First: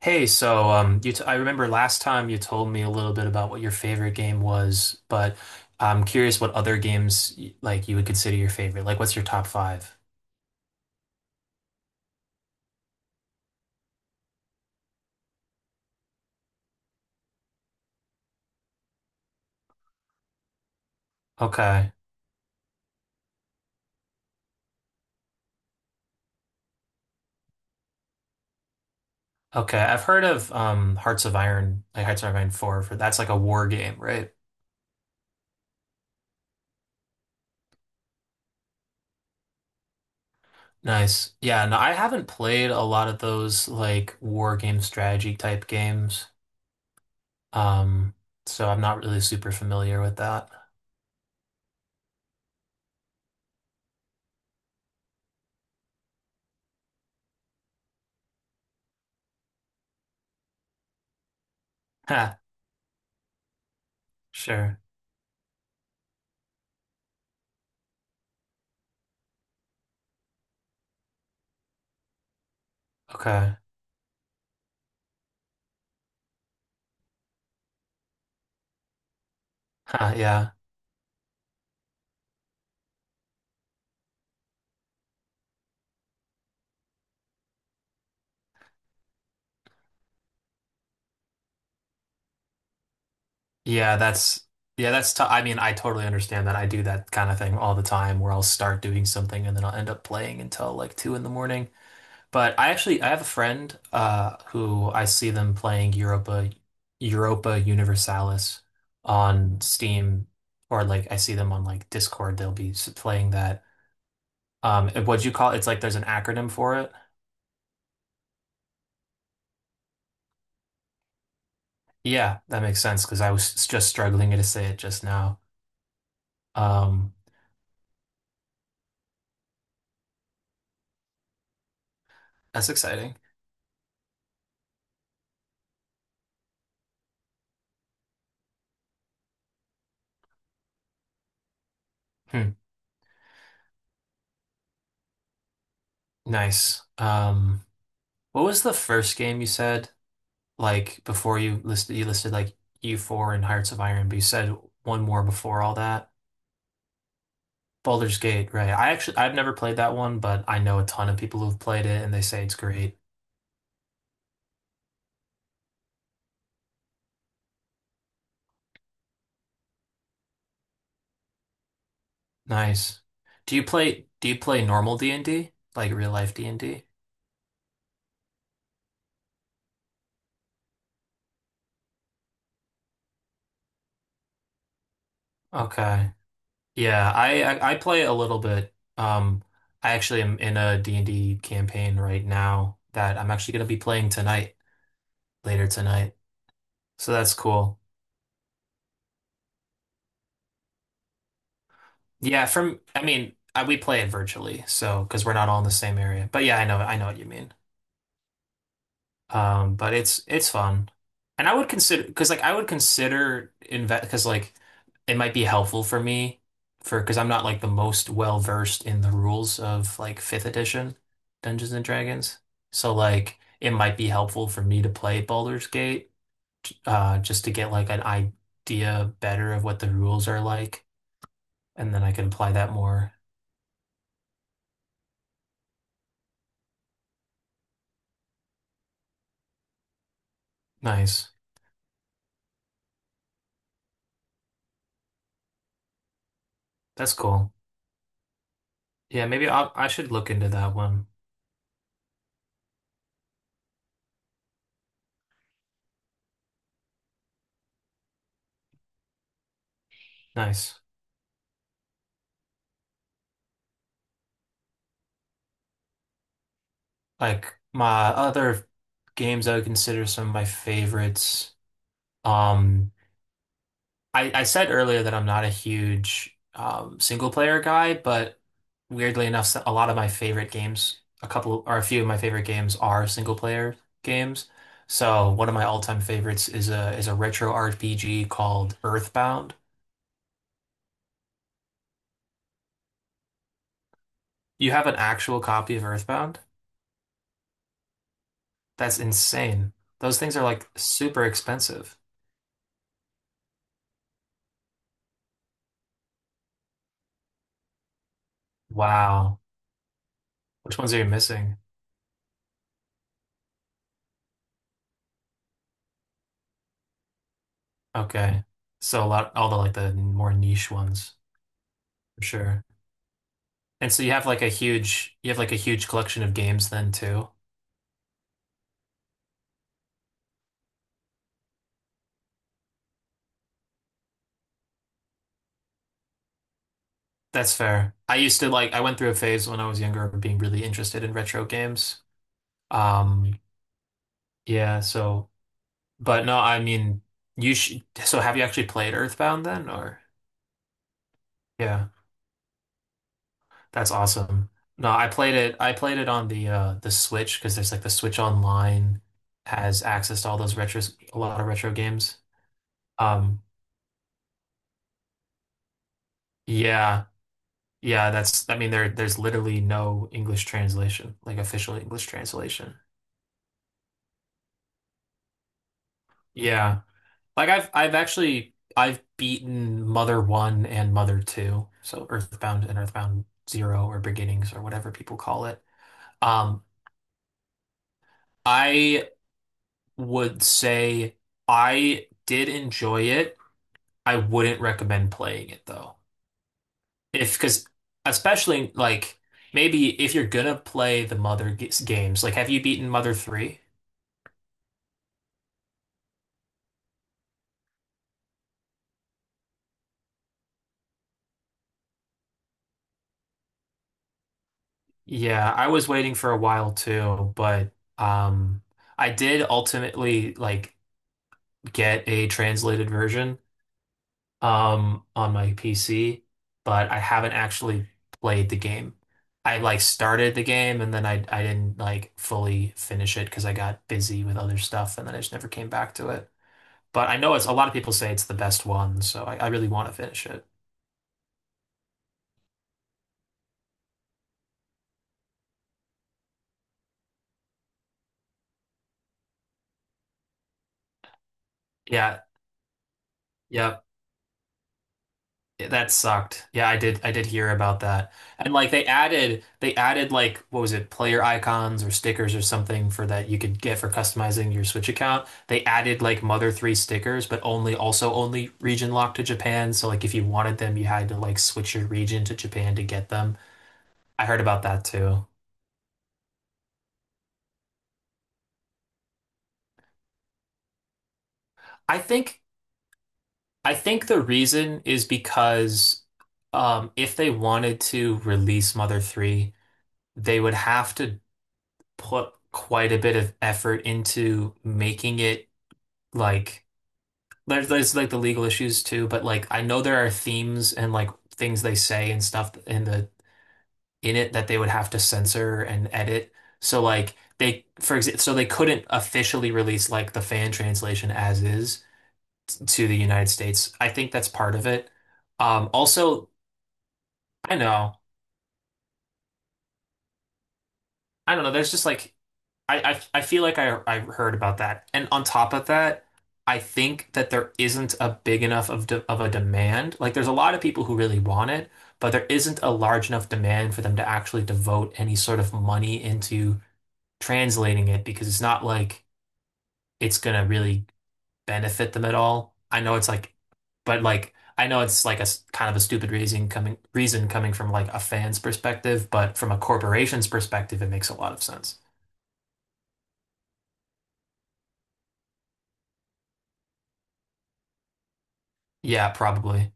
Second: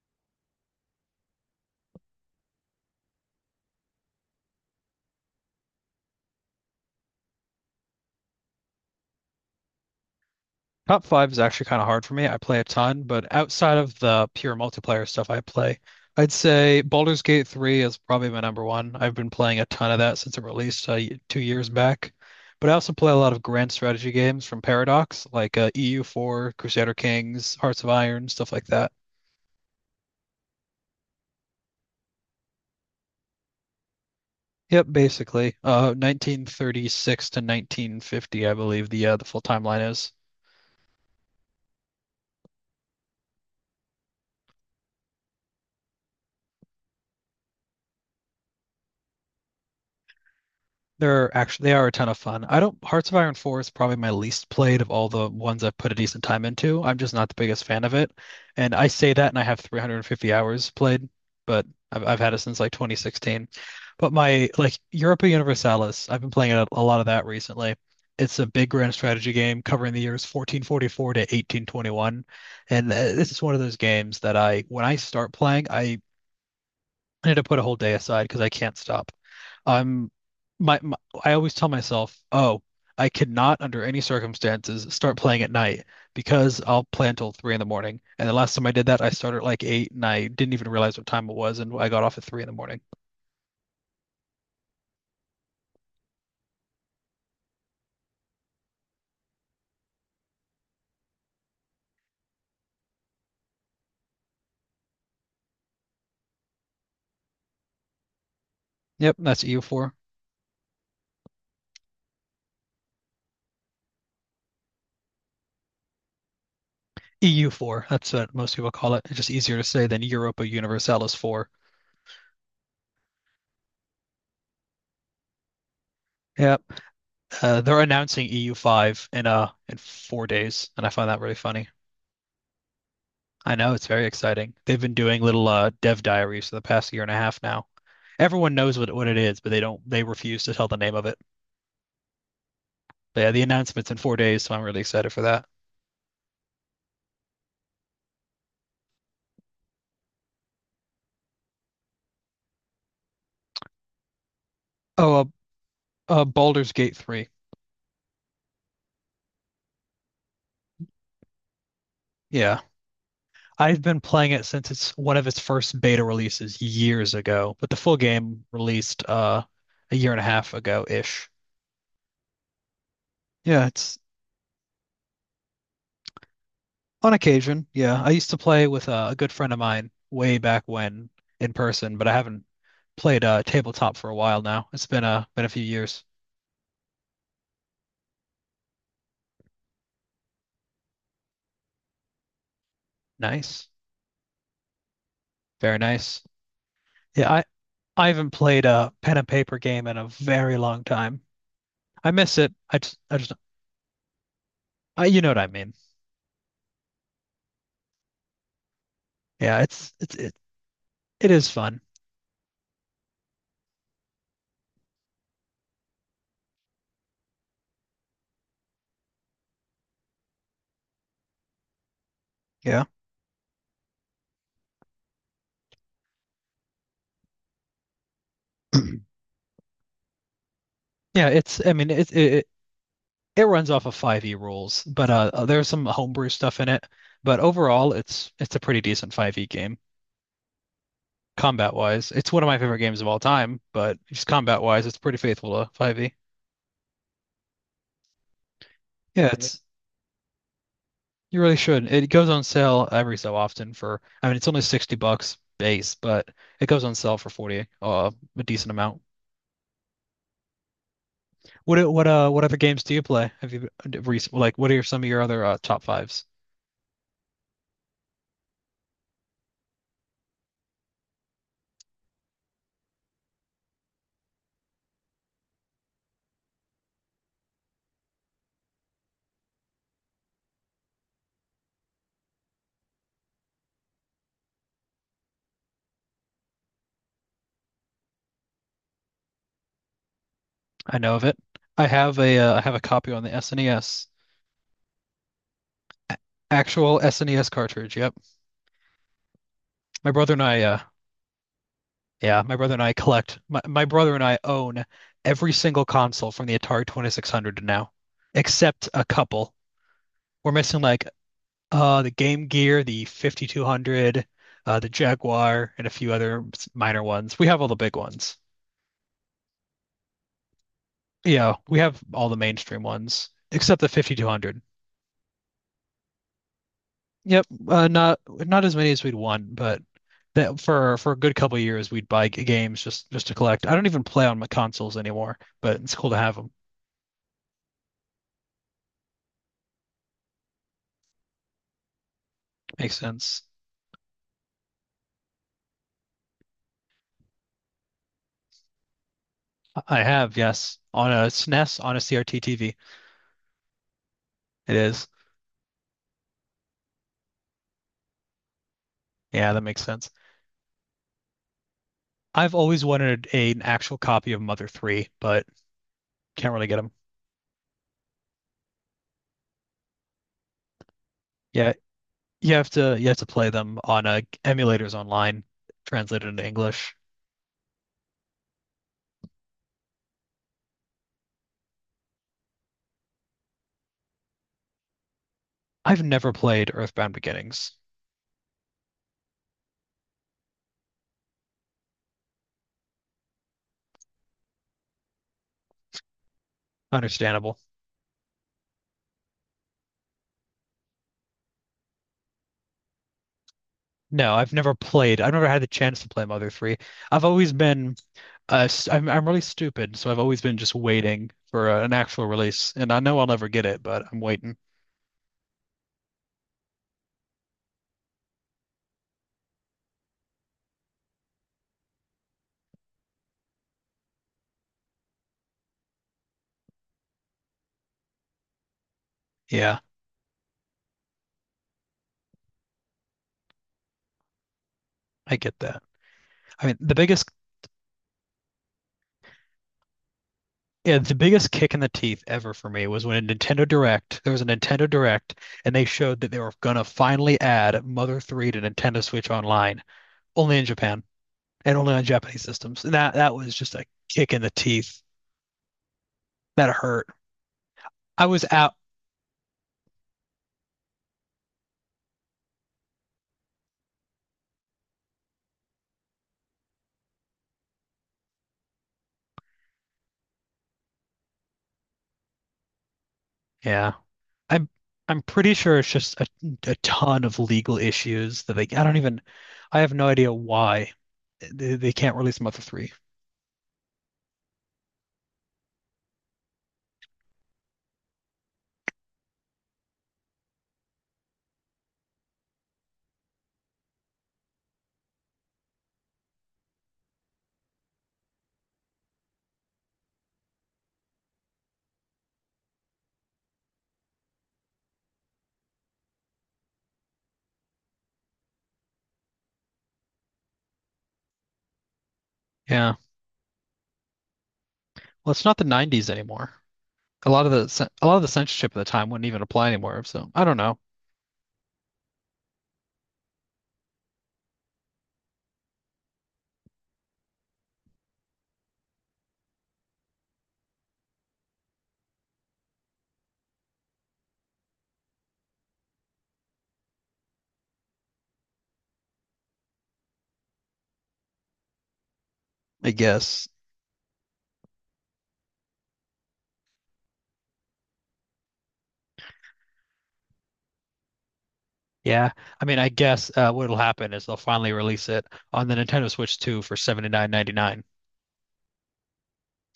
Hey, so you t I remember last time you told me a little bit about what your favorite game was, but I'm curious what other games like you would consider your favorite. Like, what's your top five? Top five is actually kind of hard for me. I play a ton, but outside of the pure multiplayer stuff I play, I'd say Baldur's Gate 3 is probably my number one. I've been playing a ton of that since it released 2 years Okay, back. But I also play a lot of grand strategy games from Paradox, like EU4, Crusader Kings, Hearts of Iron, stuff like that. okay. I've heard of Hearts of Iron, like Hearts of Iron 4, for that's like a war game, right? Yep, basically. 1936 to 1950, I believe the full timeline is. Nice. Yeah, no, I haven't played a lot of those like war game strategy type games, um, so I'm not really super familiar with that. They are a ton of fun. I don't Hearts of Iron 4 is probably my least played of all the ones I've put a decent time into. I'm just not the biggest fan of it. And I say that and I have 350 hours played, but I've had it Ha, since like 2016. But my like sure. Europa Universalis, I've been playing a lot of that recently. It's a big grand strategy game covering the years 1444 to 1821. And this is one Okay. of those games that I when I start playing, I need to put a whole day aside because I can't stop. I'm Huh, yeah. my, my I always tell myself, oh, I cannot under any circumstances start playing at night because I'll play until 3 in the morning. And the last time I did that, I started at like 8 and I didn't even realize what time it was and I got off at 3 in the morning. Yeah, that's yeah, that's t I mean, I totally understand that. I do that kind of thing all the time where I'll start doing something and then I'll end up playing until like two in the morning. But I actually I have a friend who I see them playing Europa Universalis Yep, that's on EU4. Steam, or like I see them on like Discord they'll be playing that. Um, and what'd you call it? It's like there's an acronym for it. EU4. That's what most people call it. It's just easier to say than Europa Universalis 4. Yeah, that makes sense because I was just struggling to say it just now. Yep. Um, They're announcing EU5 in 4 days, and I find that really funny. that's exciting. I know it's very exciting. They've been doing little dev diaries for the past year and a half now. Everyone knows what it is, but they don't they refuse to tell the name of it. Hmm, But yeah, the announcement's in 4 days, so I'm really excited for that. nice. Um, what was the first game you said? Like before you listed like U4 and Hearts of Iron, but you said one more Oh, before all that. Baldur's Gate 3. Baldur's Gate, right? I've never played that one, but I know a ton of people who've played it and they say it's Yeah. great. I've been playing it since it's one of its first beta releases years ago, but the full game released a year and a half ago ish. Nice. Do you Yeah, it's play do you play normal D&D? Like real life D&D? on occasion. Yeah, I used to play with a good friend of mine way back when in person, but I haven't played tabletop for a while now. It's been a few years. Okay. Yeah, I play a little bit. Um, I actually am in a D and d campaign right now that I'm actually going to Nice. be playing tonight, later Very tonight. nice. So Yeah, that's I cool. I haven't played a pen and paper game in a very long time. I miss Yeah, it. From I mean, I, we play it virtually, so You because know we're what I not all in the mean. same area. But yeah, I know what you mean. Yeah, it's But it's it's it, it's fun, it is and I would fun. consider, because like I would consider invest, because like it might be helpful for me, for because I'm not like the most well versed in the rules of like fifth edition Dungeons and Dragons. Yeah. So like it might be helpful for me to play Baldur's Gate, just to get like an idea better of what the rules are like, Yeah, it's I mean and then I it could it apply that more. it runs off of 5e rules, but there's some homebrew stuff in it, but overall it's a pretty decent 5e game Nice. combat wise. It's one of my favorite games of all time, but just combat wise it's pretty faithful to 5e. That's cool. Yeah. Yeah, Yeah. maybe it's I should look into that one. you really should. It goes on sale every so often for I mean it's only 60 bucks base, but it goes on sale for 40 a decent amount. Nice. What other games do you play? Have you recent like some of your other top fives? Like my other games I would consider some of my favorites. Um, I said earlier that I'm not a huge single player guy, but weirdly enough, a lot of my favorite games, a couple or a few of my favorite games are single player games. So one of my all-time favorites is a retro RPG called Earthbound. I know of it. I have a copy on the SNES. You have an actual copy of Earthbound? Actual SNES cartridge. Yep. That's insane. My Those brother things and are I like uh super expensive. yeah, my brother and I own every single console from the Atari 2600 to now, except a Wow. couple. We're Which missing ones are you like missing? The Game Gear, the 5200, the Jaguar, and a few other minor ones. We have all the big ones. Okay. So a lot, all the like the more niche ones, Yeah, we have for all the sure. mainstream ones except the And so you have like a 5200. huge, you have like a huge collection of games then too. Yep, not as many as we'd want, but that for a good couple of years we'd buy games just to collect. I don't even play on my consoles anymore, but it's cool to have them. That's fair. I used to like, I went through a phase when I was younger of being really interested in retro games. Makes Um, sense. yeah, so, but no, I mean, you should, so have you actually played Earthbound then or? I have, yes, on a SNES Yeah. on a CRT TV. That's awesome. It No, is. I played it. I played it on the Switch because there's like the Switch Online Yeah, that makes has sense. access to all those retros, a lot of retro games. I've always wanted Um, an actual copy of Mother 3, but can't really get them. yeah, yeah. That's, I mean, there there's literally no English translation, like Yeah, official English you have translation. to you have to play them on emulators online, translated into Yeah, English. like I've beaten Mother One and Mother Two, so Earthbound and Earthbound Zero or Beginnings or whatever people call it. I've never Um, played Earthbound Beginnings. I would say I did enjoy it. I wouldn't recommend playing it though. If, Understandable. because especially like maybe if you're gonna play the Mother games, like have you beaten Mother 3? No, I've never played. I've never had the chance to play Mother 3. I've always been I'm really stupid, so I've always been just waiting for an actual release and I know I'll never get it, but I'm waiting. Yeah, I was waiting for a while too, but um I did ultimately like get a translated version on my PC, but I haven't actually played the game. I Yeah, like started the game and then I didn't like fully finish it because I got busy with other stuff and then I just I never get came that. back to it. I mean, the But I biggest know it's, a lot of people say it's the best one, so I really want to finish it. yeah, the biggest kick in the teeth ever for me was when there was a Nintendo Direct and they showed that they were gonna finally add Mother 3 to Nintendo Switch Online, only in Japan and only on Yeah, Japanese systems. And that was just a yep. kick in the teeth. Yeah, that sucked. Yeah, That I did hurt. I did hear about that. I was And like out. they added like what was it, player icons or stickers or something for that you could get for customizing your Switch account. They added like Mother 3 stickers, but only, also only region locked to Japan. So like if you wanted them, you had to like switch your region to Japan to get them. Yeah. I heard about I'm that I'm too. pretty sure it's just a ton of legal issues that they I don't even I have no idea why they I can't release think Mother 3. I think the reason is because if they wanted to release Mother 3, they would have to put quite a bit of effort into making it, like there's like the legal issues too, but like I know there are themes and like things they say and stuff in the in it that they would have to censor and edit. So like they, for example, so they couldn't officially release like the fan translation as is to Yeah. the United States. I think that's part of it. Well, it's not the 90s Also, anymore. A lot of I the cen- know. a lot of the censorship at the time wouldn't even apply anymore, so I don't know. I don't know. There's just like I feel like I heard about that. And on top of that, I think that there isn't a big enough of de of a demand. Like there's a lot of people who really want it, but there isn't a large enough demand for them to actually devote any sort of money into translating it because it's not like it's gonna really benefit them at all. I I know it's like, guess. but like I know it's like a kind of a stupid reason coming from like a fan's perspective, but from a corporation's perspective, it makes a lot of sense. Yeah. I mean, I guess what'll happen is they'll finally release it on the Nintendo Switch 2 for 79.99. Yeah, probably.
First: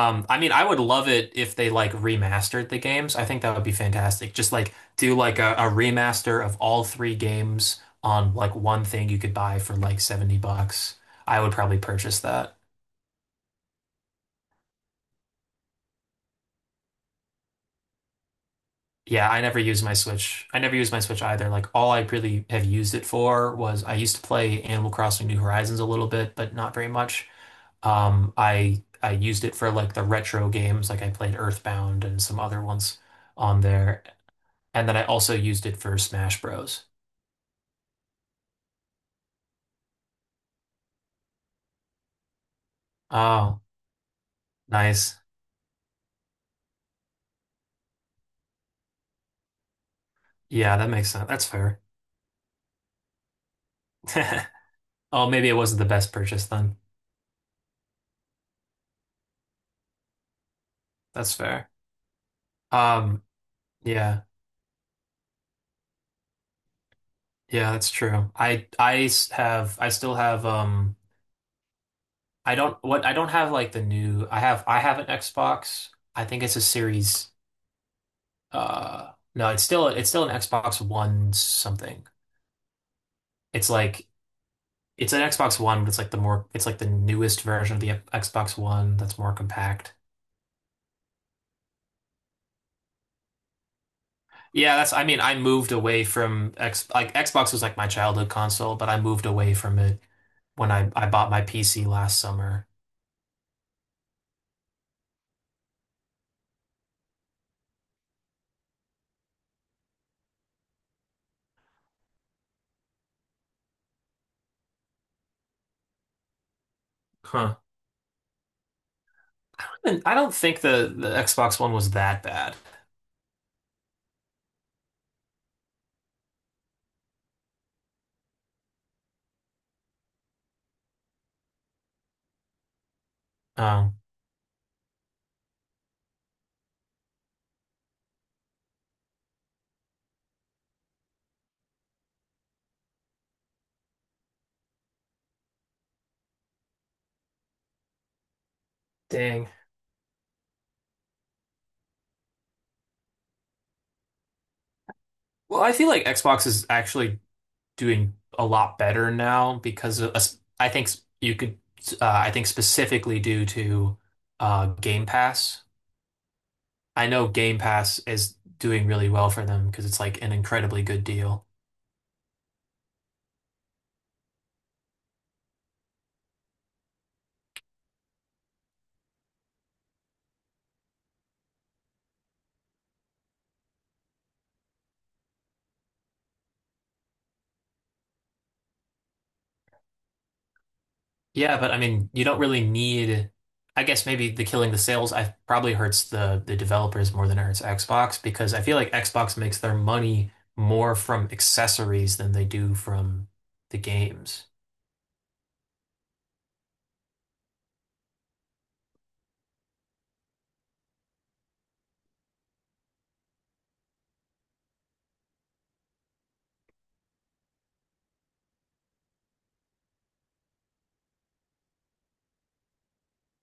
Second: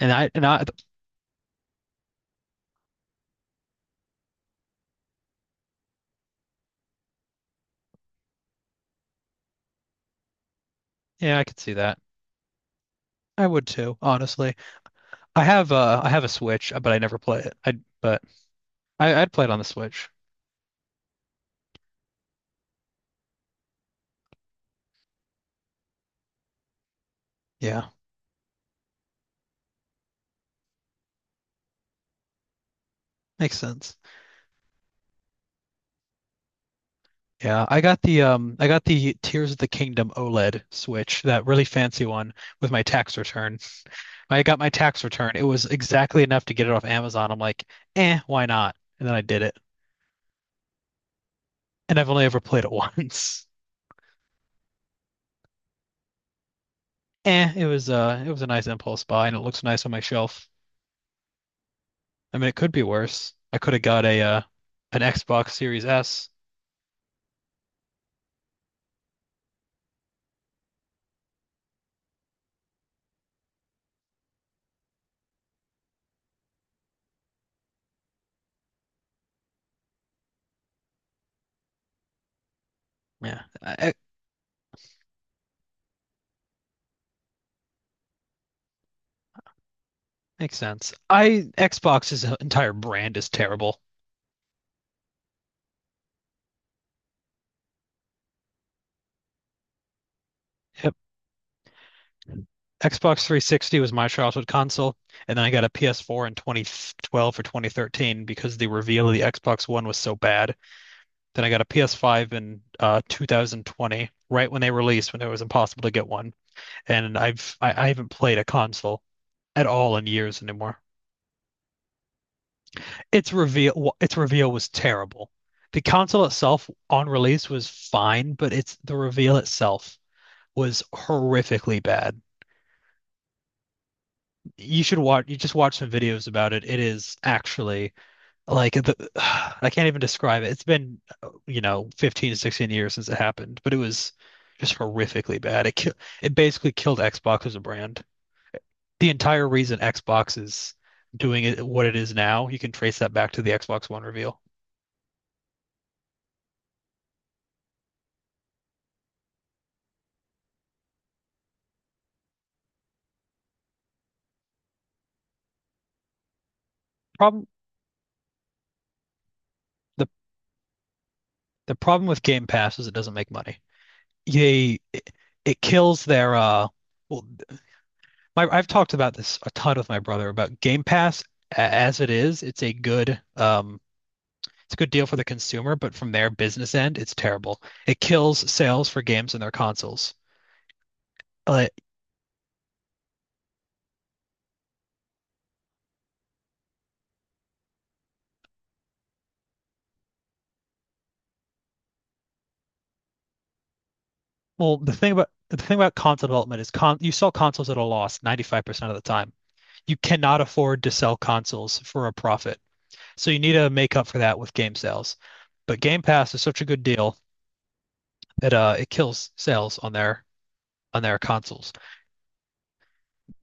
I and mean, I I would love it if they like remastered the games. I think that would be fantastic. Just like do like a remaster of all three games on like one thing you could buy for like $70. yeah, I I would could see probably that. purchase that. I would too, honestly. I have a Switch, but I never play it. I but I Yeah, I'd I play it on never the use my Switch. Switch. I never use my Switch either. Like all I really have used it for was I used to play Animal Crossing New Horizons a little bit, but not very much. Yeah, I used it for like the retro games, like I played Earthbound and some other ones makes on sense. there. And then I also used it for Smash Bros. Yeah, I got the Tears of the Kingdom OLED Switch, that really fancy one with my tax return. Oh, When I got my tax nice. return. It was exactly enough to get it off Amazon. I'm like, "Eh, why not?" And then I did it. Yeah, that makes sense. That's fair. And I've only ever played it once. Oh, maybe it wasn't the best purchase then. Eh, it was a nice impulse buy and it looks nice on my shelf. That's fair. I mean, it could be Um, worse. I could have got a yeah. An Xbox Series S. Yeah, that's true. I still have I don't what I don't have like the new I have an Xbox. I think it's a series uh, no, it's still an Xbox One something. Yeah, It's like it's an Xbox One, but it's like the more it's like the newest version of the Xbox One that's more compact. makes sense. I Xbox's entire brand is terrible. Yeah, that's, I mean, I moved away from X, like Xbox was like my childhood console, but I moved away from it when I bought my PC last summer. Xbox 360 was my childhood console, and then I got a PS4 in 2012 or 2013 because the reveal of the Xbox One was so bad. Then I got a PS5 in 2020, right when they released, when it was impossible to get one. And I've Huh. I, I haven't played a console at all And in I don't years think anymore. The Xbox One was that bad. Its reveal was terrible. The console itself on release was fine, but it's the reveal itself was horrifically bad. Um, You just watch some videos about it. It is actually. I can't even describe it. It's been, 15 to 16 years since it happened, but it was just horrifically bad. It basically killed Xbox as a brand. The entire dang. reason Xbox is doing it what it is now, you can trace that back to the Xbox One reveal. Well, I feel like Xbox is actually doing a lot better now because of, I think you could, I think specifically due to Game Pass. I know Problem Game Pass is doing really well for them because it's the like an incredibly good deal. the problem with Game Pass is it doesn't make money. They it, it kills their well my, I've talked about this a ton with my brother about Game Pass as it is, it's a good deal for the consumer, but from their business end, it's terrible. It kills sales for games and their consoles. Yeah, but Like, I mean, you don't really need. I guess maybe the killing the sales I probably hurts the developers more than it hurts Xbox because I feel like Xbox makes their money more from accessories than they do from the games. well, the thing about console development is con you sell consoles at a loss 95% of the time. You cannot afford to sell consoles for a profit. So you need to make up for that with game sales. But Game Pass is such a good deal that it kills sales on their consoles.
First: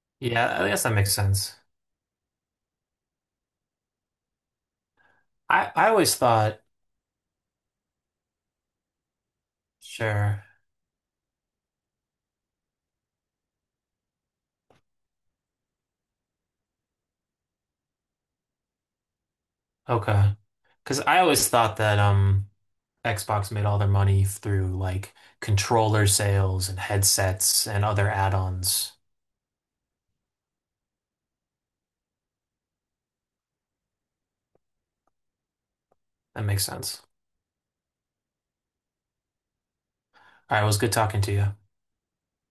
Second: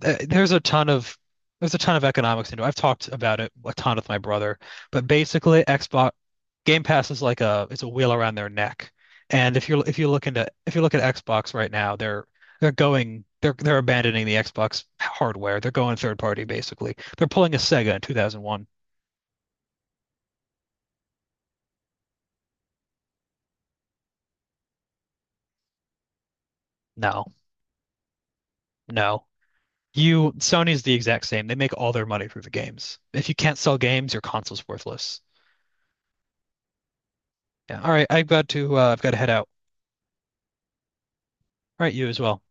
th- there's a Yeah, I guess ton that makes of sense. there's a ton of economics into it. I've talked about it a ton with my brother, but basically I Xbox always thought, Game Pass is like a it's a wheel around their neck. And if you look sure, into if you look at Xbox right now, they're abandoning the Xbox hardware. They're going third party basically. They're pulling a Sega in 2001. okay, because I always thought that um, Xbox made all their money through like controller sales and No, headsets and other add-ons. no. You Sony's the exact same. They make all their money through the games. If you can't sell games, your console's worthless. That makes sense. Yeah. All right, I've got to head out. All right, it was good talking to you. All right, you as well.